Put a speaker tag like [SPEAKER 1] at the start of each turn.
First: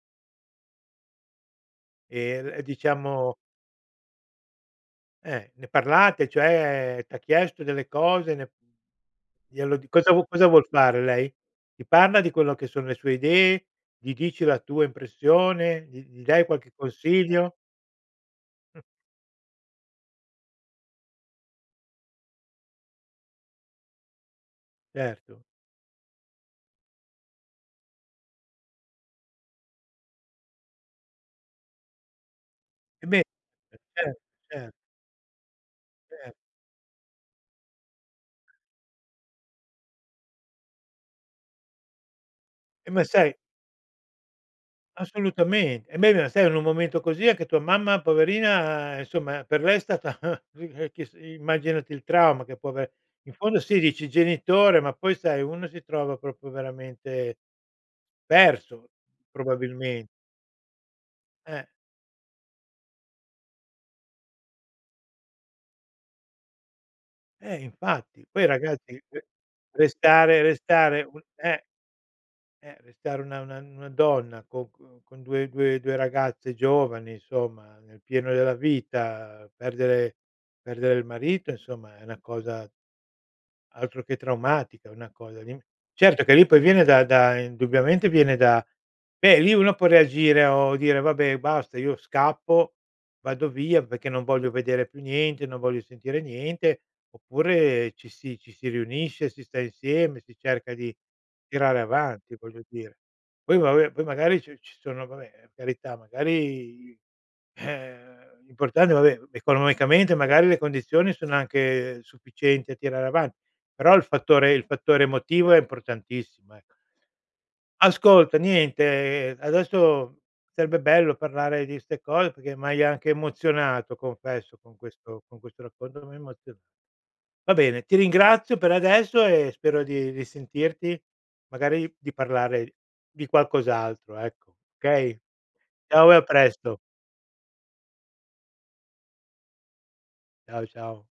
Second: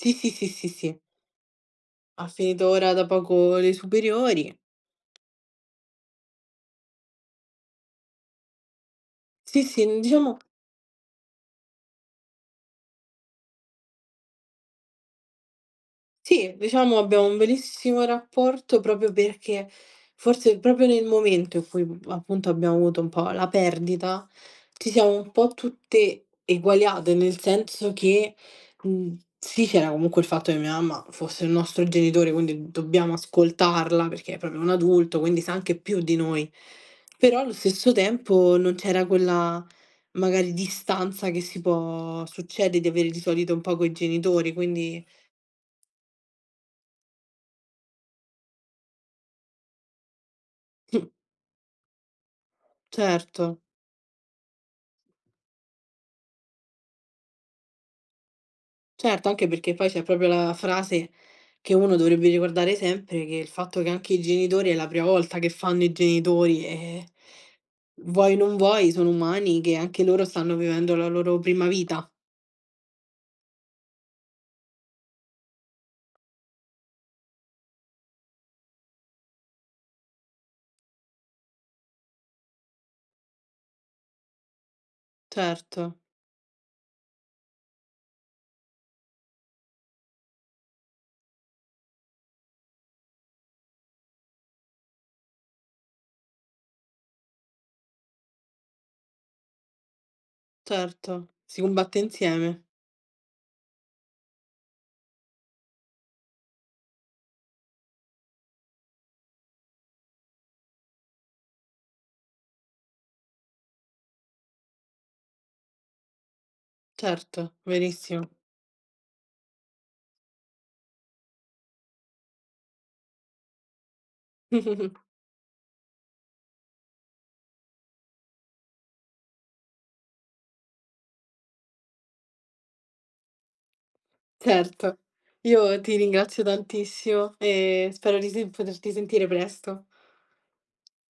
[SPEAKER 1] Sì, sì, sì, sì, sì. Ha
[SPEAKER 2] E v
[SPEAKER 1] finito ora da
[SPEAKER 2] diciamo
[SPEAKER 1] poco le superiori.
[SPEAKER 2] Eh, ne parlate cioè t'ha chiesto delle cose, ne
[SPEAKER 1] Sì,
[SPEAKER 2] glielo
[SPEAKER 1] sì
[SPEAKER 2] di
[SPEAKER 1] n
[SPEAKER 2] cosa
[SPEAKER 1] diciamo
[SPEAKER 2] cosa vuol fare lei? Ti parla di quello che sono le sue idee? Gli dici la tua impressione? Gli gli dai
[SPEAKER 1] Sì,
[SPEAKER 2] qualche
[SPEAKER 1] diciamo, abbiamo un
[SPEAKER 2] consiglio?
[SPEAKER 1] bellissimo
[SPEAKER 2] Mh.
[SPEAKER 1] rapporto proprio perché forse proprio nel momento in cui, mhmm, appunto abbiamo avuto un po' la perdita, ci siamo un
[SPEAKER 2] Certo.
[SPEAKER 1] po' tutte eguagliate, nel senso che, mhmm, sì, c'era comunque il fatto che mia mamma fosse il nostro genitore, quindi
[SPEAKER 2] Eh
[SPEAKER 1] dobbiamo
[SPEAKER 2] beh, e
[SPEAKER 1] ascoltarla
[SPEAKER 2] cer
[SPEAKER 1] perché è proprio un
[SPEAKER 2] cer
[SPEAKER 1] adulto, quindi sa anche più di
[SPEAKER 2] Cer
[SPEAKER 1] noi. Però allo stesso tempo non c'era quella, magari, distanza che si può succede di
[SPEAKER 2] E ma
[SPEAKER 1] avere di
[SPEAKER 2] sai
[SPEAKER 1] solito un po' coi genitori, quindi
[SPEAKER 2] Assolutamente. E beh, ma sai in un momento così, anche tua mamma poverina, ehm, insomma per lei è stata [unintelligible] immaginati il trauma che può aver in fondo
[SPEAKER 1] Certo.
[SPEAKER 2] sì, dici genitore, ma poi sai uno si trova proprio veramente perso,
[SPEAKER 1] Certo, anche perché poi c'è
[SPEAKER 2] probabilmen
[SPEAKER 1] proprio la frase
[SPEAKER 2] Eh.
[SPEAKER 1] che uno dovrebbe ricordare sempre, che il fatto che anche i genitori è la prima volta che fanno i genitori, ehm,
[SPEAKER 2] Eh infatti
[SPEAKER 1] vuoi o
[SPEAKER 2] poi i
[SPEAKER 1] non vuoi
[SPEAKER 2] ragazzi
[SPEAKER 1] sono
[SPEAKER 2] [unintelligible]
[SPEAKER 1] umani, che anche loro
[SPEAKER 2] arrestare
[SPEAKER 1] stanno vivendo
[SPEAKER 2] arrestare
[SPEAKER 1] la
[SPEAKER 2] vuol
[SPEAKER 1] loro
[SPEAKER 2] eh,
[SPEAKER 1] prima vita.
[SPEAKER 2] eh arrestare una una una donna con c con 2- 2- 2 ragazze giovani, insomma nel pieno della vita, perdere perdere il marito insomma è una cosa altro che traumatica una cosa lì.
[SPEAKER 1] Certo.
[SPEAKER 2] Certo che lì poi viene da da indubbiamente viene da beh, lì uno può reagire o dire: "Vabbè basta io scappo vado via perché non voglio vedere più niente, non voglio sentire niente." Oppure ci si ci si riunisce, si sta insieme, si cerca di
[SPEAKER 1] Certo, si
[SPEAKER 2] tirare
[SPEAKER 1] combatte
[SPEAKER 2] avanti, voglio
[SPEAKER 1] insieme.
[SPEAKER 2] dire. Poi vabbè poi magari ci ci sono vabbè, per carità, magari i eh, l'importante vabbè economicamente magari le condizioni sono anche sufficienti a tirare avanti, però il fattore il fattore emotivo è importantissimo, ecco.
[SPEAKER 1] Certo, verissimo.
[SPEAKER 2] Ascolta niente, ehm, adesso sarebbe bello parlare di 'ste cose perché m'hai anche emozionato confesso
[SPEAKER 1] Mh,
[SPEAKER 2] con
[SPEAKER 1] mh, mh.
[SPEAKER 2] questo con questo racconto mi hai emoziona va bene ti ringrazio per adesso e spero di risentirti, magari di parlare di qualcos'altro ecco.
[SPEAKER 1] Certo,
[SPEAKER 2] Okay?
[SPEAKER 1] io ti
[SPEAKER 2] Ciao e a
[SPEAKER 1] ringrazio
[SPEAKER 2] presto.
[SPEAKER 1] tantissimo e spero di sen poterti sentire presto.
[SPEAKER 2] Ciao, ciao.